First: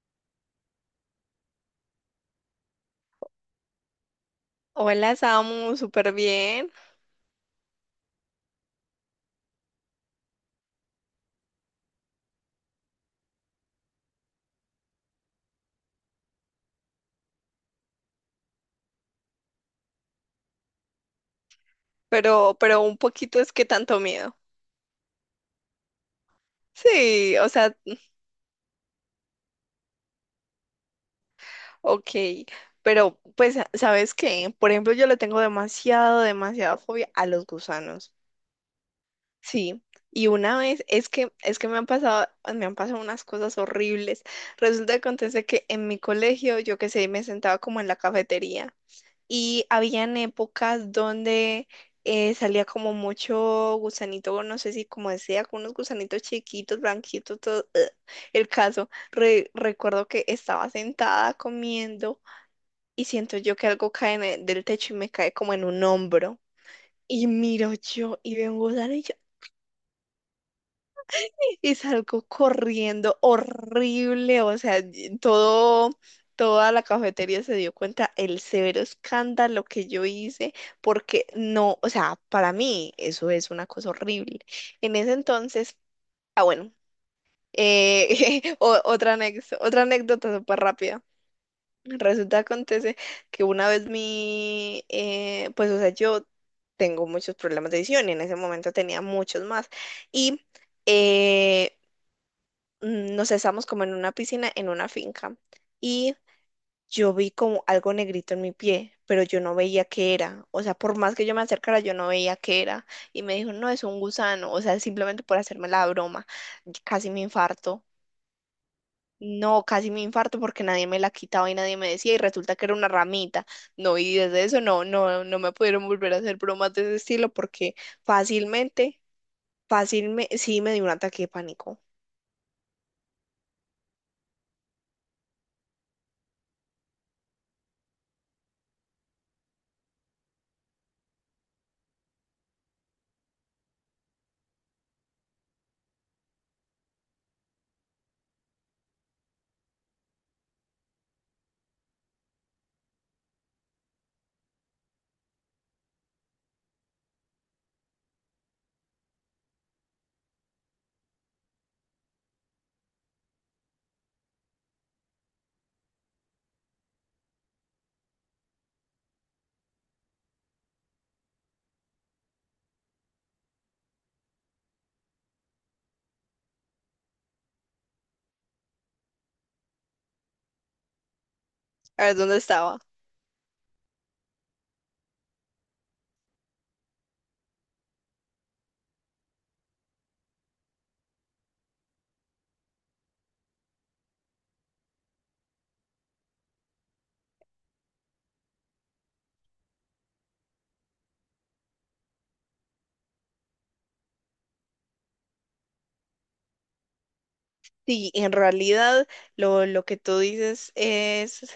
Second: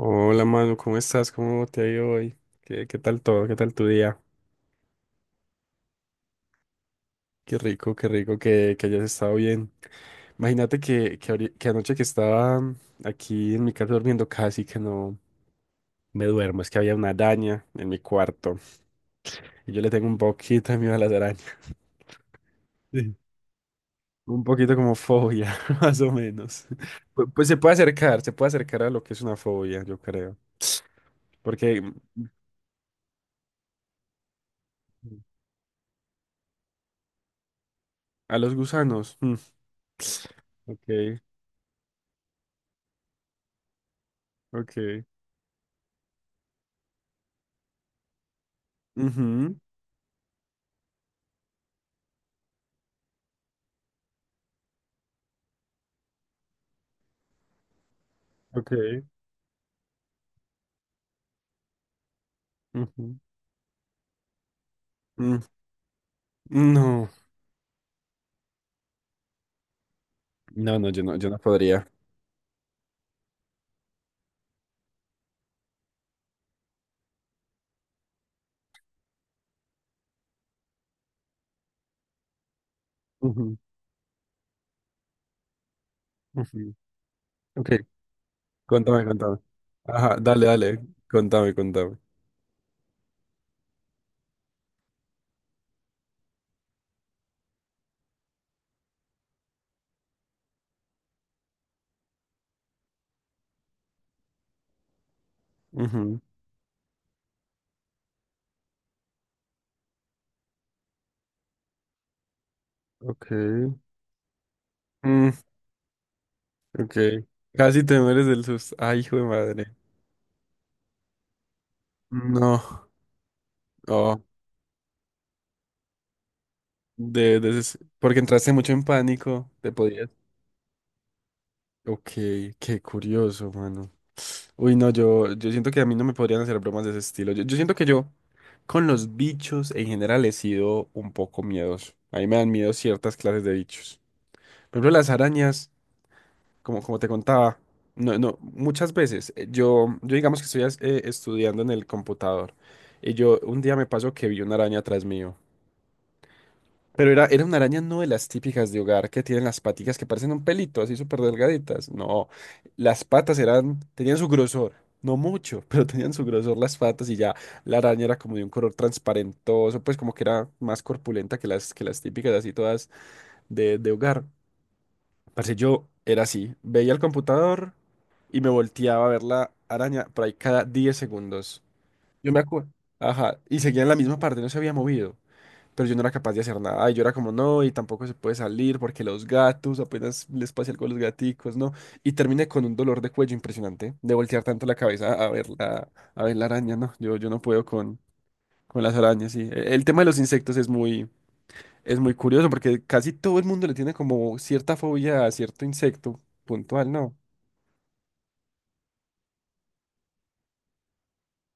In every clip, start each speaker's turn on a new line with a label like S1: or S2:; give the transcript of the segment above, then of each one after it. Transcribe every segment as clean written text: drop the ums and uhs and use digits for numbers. S1: Hola Manu, ¿cómo estás? ¿Cómo te ha ido hoy? ¿Qué tal todo? ¿Qué tal tu día?
S2: Hola, Samu, súper bien,
S1: Qué rico que hayas estado bien. Imagínate que anoche que estaba aquí en mi casa durmiendo casi que no me duermo, es que había una araña en mi cuarto y yo le tengo un poquito de miedo a las arañas.
S2: pero un
S1: Sí.
S2: poquito es que tanto miedo.
S1: Un poquito como fobia, más o menos. Pu-
S2: Sí,
S1: Pues,
S2: o sea,
S1: se puede acercar a lo que es una fobia, yo creo. Porque
S2: ok, pero pues, ¿sabes qué? Por ejemplo, yo le tengo demasiada fobia a los gusanos.
S1: a los gusanos. Mm.
S2: Sí, y una vez
S1: Ok.
S2: es que me han pasado unas cosas horribles. Resulta que
S1: Ok,
S2: acontece que en mi colegio, yo qué sé, me sentaba como en la cafetería.
S1: ujú,
S2: Y habían épocas donde salía como mucho gusanito, no sé si como decía, con unos gusanitos chiquitos, blanquitos, todo. Ugh. El
S1: ok,
S2: caso, recuerdo que estaba sentada comiendo y
S1: ujú,
S2: siento yo que algo cae en del techo y me cae
S1: mm,
S2: como en un hombro.
S1: no,
S2: Y miro yo y veo un gusano
S1: no, no, yo no
S2: y
S1: podría.
S2: salgo corriendo horrible, o sea, y todo, toda la cafetería se dio cuenta el severo escándalo que yo hice, porque no, o sea, para mí eso es
S1: Ujú,
S2: una cosa horrible. En ese entonces, ah, bueno,
S1: ujú. Ok, contame, contame.
S2: otra
S1: Ajá,
S2: anécdota
S1: dale,
S2: súper
S1: dale,
S2: rápida.
S1: contame, contame.
S2: Resulta, acontece que una vez mi, pues, o sea, yo tengo muchos problemas de visión y en ese momento tenía muchos más. Y eh, nos estamos como en una piscina, en una finca, y
S1: Ujú,
S2: yo vi como algo negrito en mi pie, pero yo no veía qué era. O sea, por más que yo me acercara, yo no veía qué era. Y
S1: ok,
S2: me dijo, no, es un gusano. O sea, simplemente
S1: mm,
S2: por hacerme la broma. Y
S1: ok.
S2: casi me infarto.
S1: Casi te mueres del susto. Ay, hijo de
S2: No,
S1: madre.
S2: casi me infarto porque nadie me la quitaba y nadie me decía y resulta que era
S1: No,
S2: una ramita. No, y
S1: oh,
S2: desde eso no me pudieron volver a hacer bromas de ese estilo porque
S1: porque entraste mucho en
S2: fácilmente,
S1: pánico, te podías.
S2: fácilmente, sí me dio un ataque de pánico.
S1: Ok, qué curioso, mano. Uy, no, yo siento que a mí no me podrían hacer bromas de ese estilo. Yo siento que yo con los bichos en general he sido un poco miedoso. A mí me dan miedo ciertas clases de bichos. Por ejemplo, las arañas, como te contaba, no, no, muchas veces yo digamos que estudiando en el computador y yo un día me pasó que vi una araña atrás mío. Pero era una araña no de las típicas de hogar que tienen las paticas que parecen un pelito, así súper delgaditas. No, las patas eran, tenían su grosor, no mucho, pero tenían su grosor las patas y ya la araña era como de un color transparentoso, pues como que era más corpulenta que las típicas, así todas de hogar. Parce, yo era así, veía el computador y me volteaba a ver la araña por ahí cada 10 segundos.
S2: A ver,
S1: Yo
S2: ¿dónde
S1: me acuerdo.
S2: estaba?
S1: Ajá, y seguía en la misma parte, no se había movido pero yo no era capaz de hacer nada. Y yo era como, no, y tampoco se puede salir porque los gatos, apenas les pase algo a los gaticos, ¿no? Y terminé con un dolor de cuello impresionante, de voltear tanto la cabeza a ver la araña, ¿no? Yo no puedo con las arañas, sí. El tema de los insectos es muy curioso porque casi todo el mundo le tiene como cierta fobia a cierto insecto puntual, ¿no?
S2: Sí, en realidad lo que tú dices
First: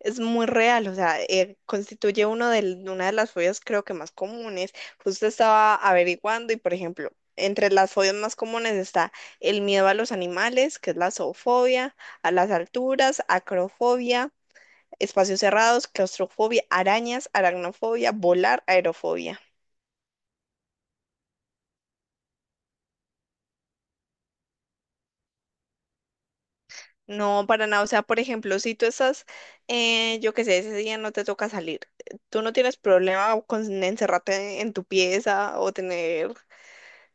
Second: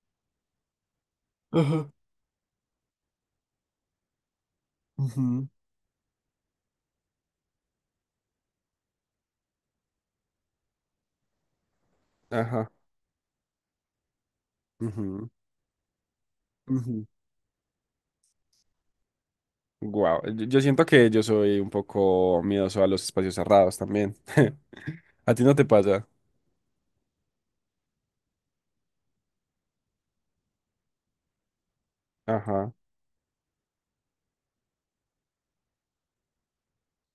S2: es muy real, o sea,
S1: Ajá.
S2: constituye una de las fobias creo que más comunes. Justo
S1: Ujú,
S2: estaba averiguando y, por ejemplo, entre las fobias más comunes está el miedo a los animales, que es la zoofobia, a las
S1: ajá,
S2: alturas, acrofobia,
S1: ujú,
S2: espacios cerrados, claustrofobia,
S1: ujú.
S2: arañas, aracnofobia, volar, aerofobia.
S1: Guau, yo siento que yo soy un poco miedoso a los espacios cerrados también. A ti no te pasa.
S2: No, para nada. O sea, por ejemplo, si tú estás, yo qué sé, ese día no te toca salir, tú no
S1: Ajá.
S2: tienes problema con encerrarte en tu pieza o tener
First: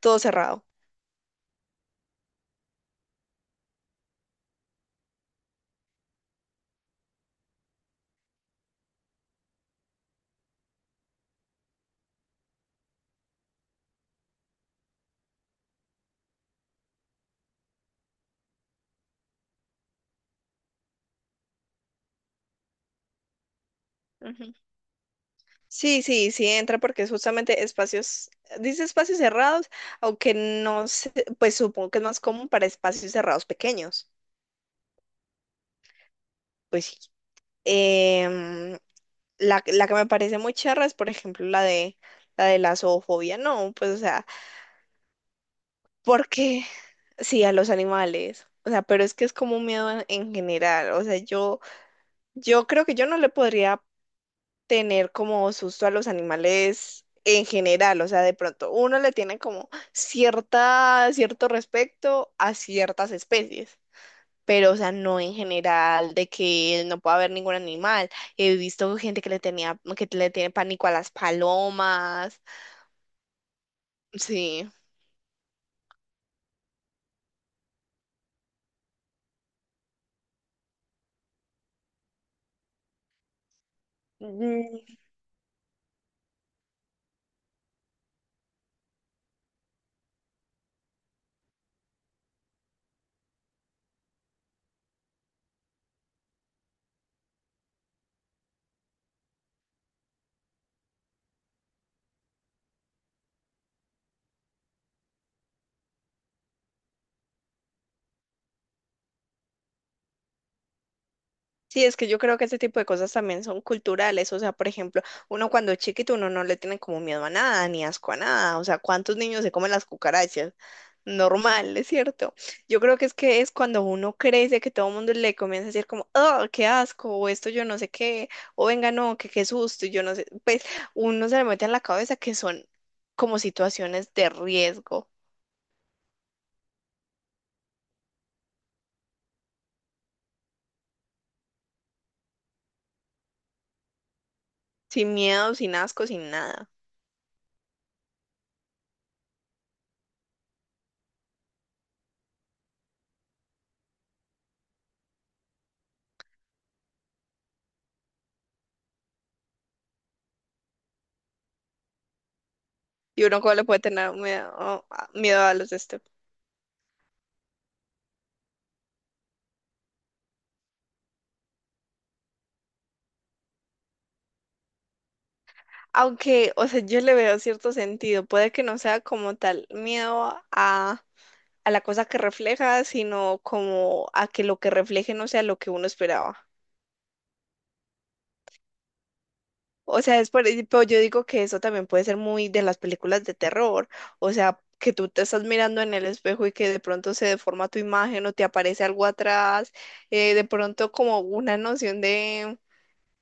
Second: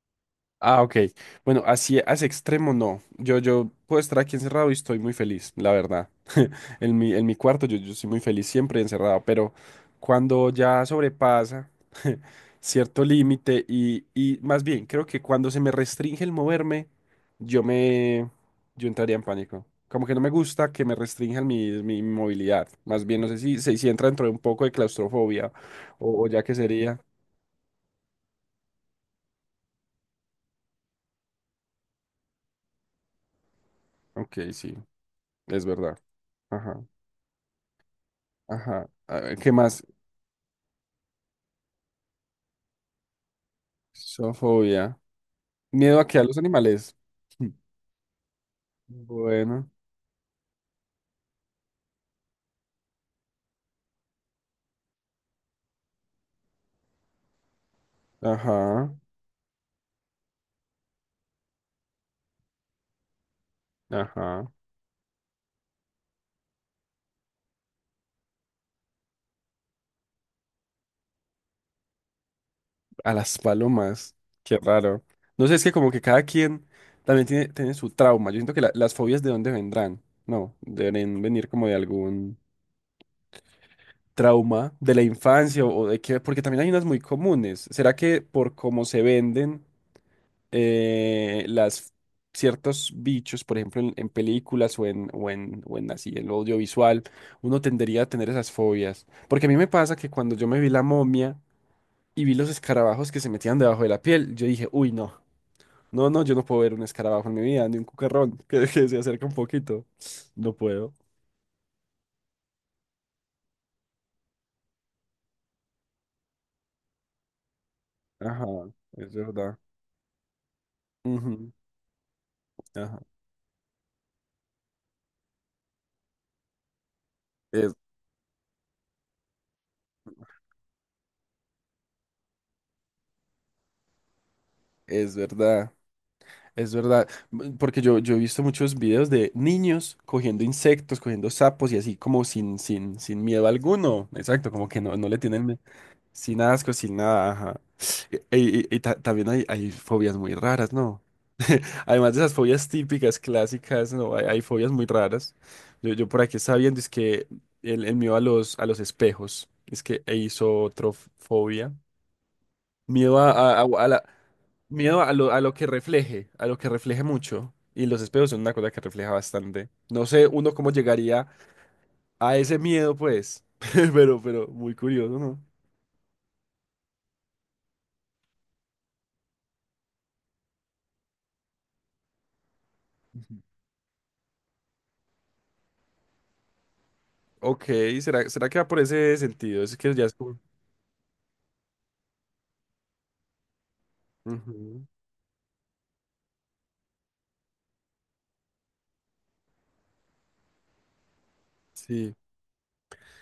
S2: todo cerrado.
S1: Ah, ok. Bueno, así a ese extremo no. Yo puedo estar aquí encerrado y estoy muy feliz, la verdad. En mi cuarto yo soy muy feliz siempre encerrado, pero cuando ya sobrepasa cierto límite y más bien, creo que cuando se me restringe el moverme, yo me, yo entraría en pánico. Como que no me gusta que me restrinjan mi movilidad. Más bien, no sé si entra dentro de un
S2: Ujú.
S1: poco de claustrofobia
S2: Sí,
S1: o
S2: sí,
S1: ya
S2: sí
S1: que
S2: entra
S1: sería.
S2: porque es justamente espacios, dice espacios cerrados, aunque no sé, pues supongo que es más común para espacios cerrados pequeños.
S1: Ok, sí, es verdad. Ajá,
S2: Pues sí. Em,
S1: ajá. A ver, ¿qué
S2: la,
S1: más?
S2: la que me parece muy charra es, por ejemplo, la de la zoofobia, no, pues o sea.
S1: Sofobia. Miedo a que a los
S2: Porque
S1: animales.
S2: sí, a los animales. O sea, pero es que es como un
S1: Bueno,
S2: miedo en general. O sea, yo creo que yo no le podría tener como susto a los animales en general. O sea, de pronto
S1: ajá,
S2: uno le tiene como cierta, cierto respeto a ciertas especies.
S1: ajá.
S2: Pero, o sea, no en general, de que no pueda haber ningún animal. He visto gente que le tenía, que le tiene pánico a las palomas.
S1: A las palomas. Qué
S2: Sí.
S1: raro. No sé, es que como que cada quien también tiene su trauma. Yo siento que las fobias de dónde vendrán. No, deben venir como de algún trauma de la infancia o de qué, porque también hay unas muy comunes. ¿Será que por cómo se venden? Las ciertos bichos, por ejemplo, en películas o en así, en lo audiovisual, uno tendería a tener esas fobias. Porque a mí me pasa que cuando yo me vi la momia y vi los escarabajos que se metían debajo de la piel, yo dije, uy, no, no, no, yo no puedo ver un escarabajo en mi vida, ni un cucarrón que se acerca un poquito. No puedo.
S2: Sí, es que yo creo que este tipo de cosas también son culturales, o sea, por ejemplo, uno cuando es chiquito uno no le tiene como miedo a nada, ni asco a
S1: Ajá,
S2: nada, o sea,
S1: es
S2: ¿cuántos niños se
S1: verdad.
S2: comen las cucarachas?
S1: Ujú,
S2: Normal, es cierto. Yo creo
S1: ajá,
S2: que es cuando uno crece que todo el mundo le comienza a decir como, oh, qué asco, o esto yo
S1: es,
S2: no sé qué, o venga, no, que qué susto, y yo no sé, pues uno se le mete en la cabeza que son como situaciones de riesgo,
S1: es verdad. Es verdad, porque yo he visto muchos videos de niños cogiendo insectos, cogiendo sapos y así como sin miedo alguno. Exacto, como que no, no
S2: sin
S1: le tienen
S2: miedo, sin asco, sin
S1: sin
S2: nada.
S1: asco, sin nada. Ajá. También hay fobias muy raras, ¿no? Además de esas fobias típicas, clásicas, ¿no? Hay fobias muy raras. Yo por aquí estaba viendo, es que el mío a los espejos, es que hizo otra fobia. Miedo
S2: Y uno cómo le puede
S1: a la-
S2: tener miedo,
S1: miedo a
S2: miedo
S1: lo
S2: a
S1: que
S2: los de este.
S1: refleje, a lo que refleje mucho. Y los espejos son una cosa que refleja bastante. No sé uno cómo llegaría a ese miedo, pues. Pero, muy curioso, ¿no?
S2: Aunque, o sea, yo le veo cierto sentido. Puede que no sea como tal miedo a la cosa que refleja, sino como a que lo que refleje no sea lo que uno esperaba.
S1: Ok, ¿será que va por ese sentido? Es que
S2: O
S1: ya es
S2: sea, es
S1: como...
S2: por, pero yo digo que eso también puede ser muy de las películas de terror. O sea,
S1: Ujú,
S2: que tú te estás mirando en el espejo y que de pronto se deforma tu imagen o te aparece algo atrás. De pronto como una noción
S1: sí,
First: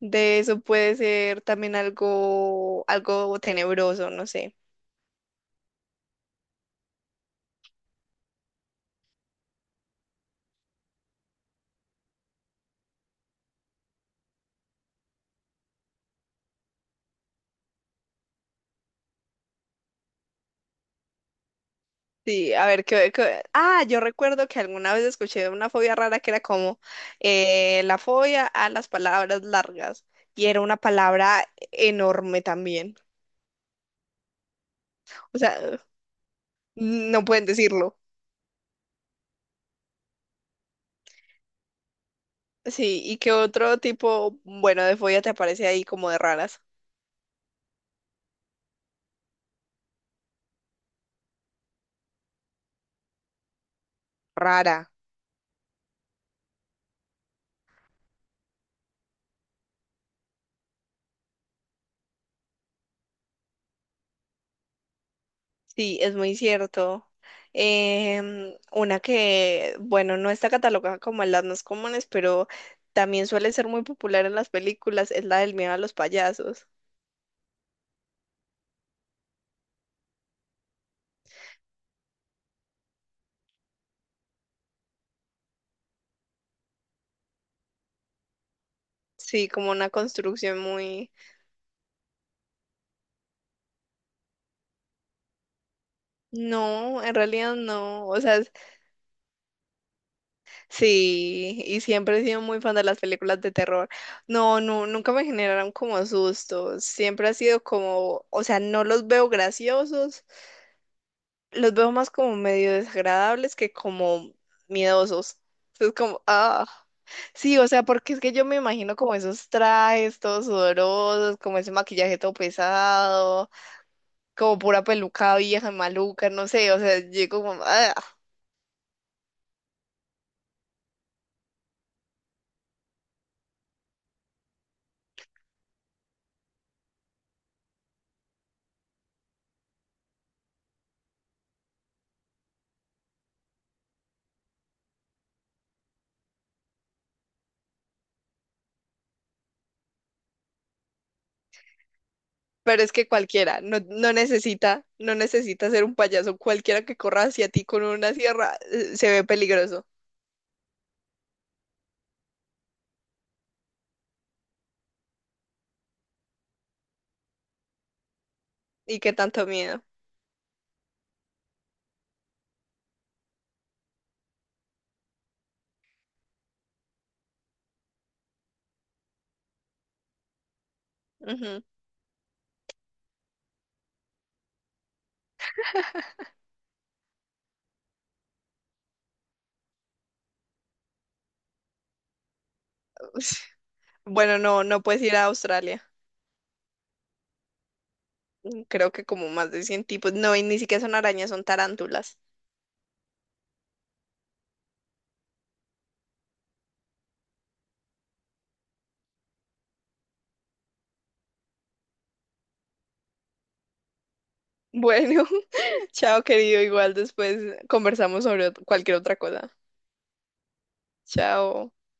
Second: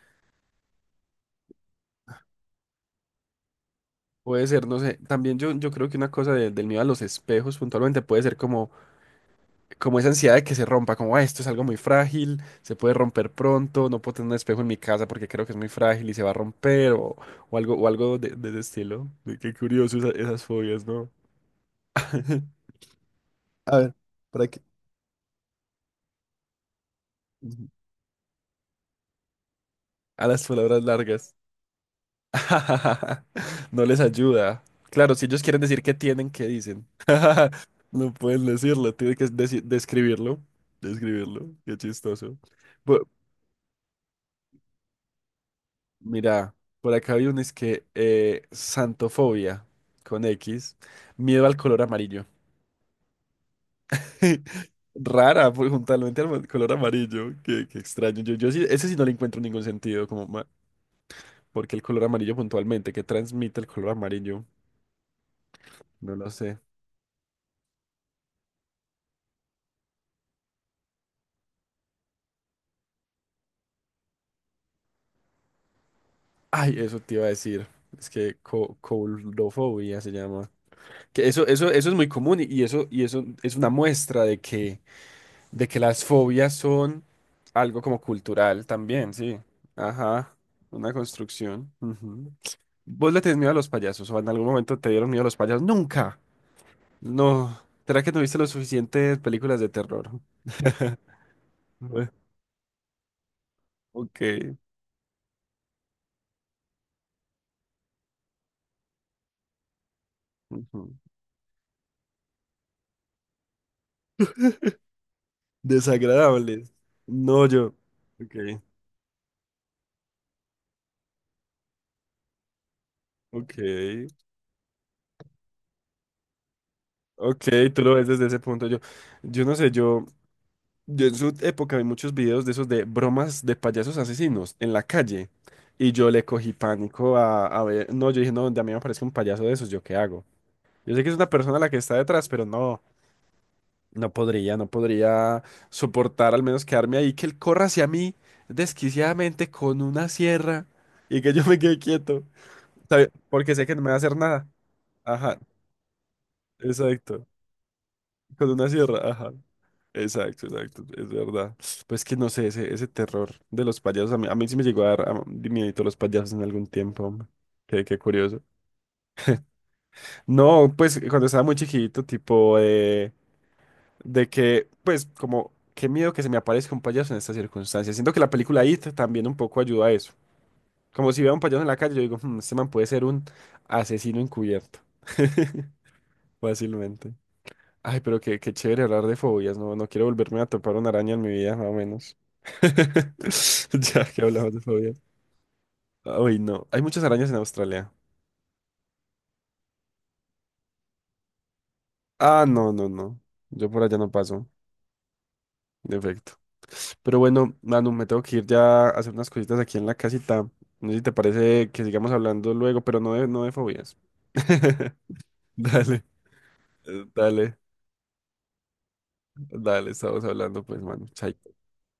S2: de eso puede ser también algo, algo tenebroso, no
S1: puede
S2: sé.
S1: ser, no sé. También yo creo que una cosa del miedo a los espejos puntualmente puede ser como como esa ansiedad de que se rompa, como "Ah, esto es algo muy frágil, se puede romper pronto, no puedo tener un espejo en mi casa porque creo que es muy frágil y se va a romper o algo, o algo de ese estilo. Qué curioso esas fobias, ¿no?
S2: Sí, a ver, ¿qué, qué-
S1: A
S2: Ah,
S1: ver,
S2: yo
S1: ¿para
S2: recuerdo que
S1: qué?
S2: alguna vez escuché una fobia rara que era como la fobia a las palabras largas
S1: A las
S2: y era una
S1: palabras largas.
S2: palabra enorme también.
S1: No les ayuda. Claro, si
S2: O
S1: ellos quieren
S2: sea,
S1: decir qué tienen, ¿qué dicen?
S2: no pueden decirlo.
S1: No pueden decirlo, tienen que describirlo. Describirlo, qué chistoso.
S2: Sí,
S1: Bu-
S2: ¿y qué otro tipo, bueno, de fobia te aparece ahí como de
S1: Mira,
S2: raras?
S1: por acá hay un es que santofobia con X, miedo al color amarillo.
S2: Rara.
S1: Rara, pues, juntamente al color amarillo, qué extraño. Yo sí, ese sí no le encuentro ningún sentido, porque el color amarillo puntualmente, ¿qué transmite el color amarillo?
S2: Sí, es
S1: No lo
S2: muy
S1: sé.
S2: cierto. Una que, bueno, no está catalogada como en las más comunes, pero también suele ser muy popular en las películas, es la del miedo a los payasos.
S1: Ay, eso te iba a decir. Es que co coulrofobia se llama. Que eso es muy común y eso es una muestra de que las fobias son algo como cultural también, sí.
S2: Sí, como una
S1: Ajá,
S2: construcción
S1: una
S2: muy...
S1: construcción. Ujú. ¿Vos le tenés miedo a los payasos o en algún momento te dieron miedo a los payasos? Nunca.
S2: No, en realidad
S1: No. ¿Será
S2: no.
S1: que no
S2: O sea,
S1: viste lo
S2: es-
S1: suficientes películas de terror?
S2: sí, y
S1: Bueno,
S2: siempre he sido muy fan de las películas de terror.
S1: ok,
S2: No, no, nunca me generaron como sustos. Siempre ha sido como, o sea, no los veo graciosos,
S1: ujú.
S2: los veo más como medio desagradables que como miedosos. Es como, ah.
S1: Desagradables. No,
S2: Sí, o
S1: yo.
S2: sea, porque es que
S1: Ok,
S2: yo me imagino como esos trajes todos sudorosos, como ese maquillaje todo pesado.
S1: ok,
S2: Como pura peluca vieja, maluca, no sé, o sea, llego
S1: ok,
S2: como,
S1: tú
S2: "Ah",
S1: lo ves desde ese punto. Yo no sé, yo. Yo en su época vi muchos videos de esos de bromas de payasos asesinos en la calle y yo le cogí pánico a ver, no, yo dije, no, donde a mí me aparece un payaso de esos, ¿yo qué hago? Yo sé que es una persona la que está detrás, pero no, no podría soportar al menos quedarme ahí, que él corra hacia mí desquiciadamente con una sierra y que yo me quede quieto,
S2: pero es que
S1: ¿sabe? Porque
S2: cualquiera,
S1: sé que
S2: no,
S1: no me va a
S2: no
S1: hacer nada.
S2: necesita, no
S1: Ajá,
S2: necesita ser un payaso, cualquiera que corra
S1: exacto.
S2: hacia ti con una
S1: Con
S2: sierra
S1: una sierra,
S2: se ve
S1: ajá.
S2: peligroso.
S1: Exacto, exacto, es verdad. Pues que no sé, ese terror de los payasos, a mí sí me llegó a dar miedito los payasos en algún tiempo, hombre. Qué curioso.
S2: Y qué tanto miedo.
S1: No, pues cuando estaba muy chiquito, tipo, de que, pues, como, qué miedo que se me aparezca un payaso en estas circunstancias. Siento que la película It también un poco ayuda a eso. Como si veo a un payaso
S2: Ujú.
S1: en la calle, yo digo, "Hmm, este man puede ser un asesino encubierto, fácilmente. Ay, pero qué chévere hablar de fobias, no quiero volverme a topar una araña en mi vida, más o menos. Ya que
S2: Bueno,
S1: hablamos de
S2: no, no
S1: fobias.
S2: puedes ir a Australia.
S1: Ay, no, hay muchas arañas en Australia.
S2: Creo que como más de 100 tipos. No, y ni siquiera son arañas, son tarántulas.
S1: Ah, no, no, no. Yo por allá no paso, de efecto. Pero bueno, Manu, me tengo que ir ya a hacer unas cositas aquí en la casita. No sé si te parece que sigamos hablando luego, pero no de, no de fobias.
S2: Bueno,
S1: Dale,
S2: chao querido, igual después
S1: dale,
S2: conversamos sobre cualquier otra cosa.
S1: dale, estamos hablando pues, Manu. Chaito.
S2: Chao.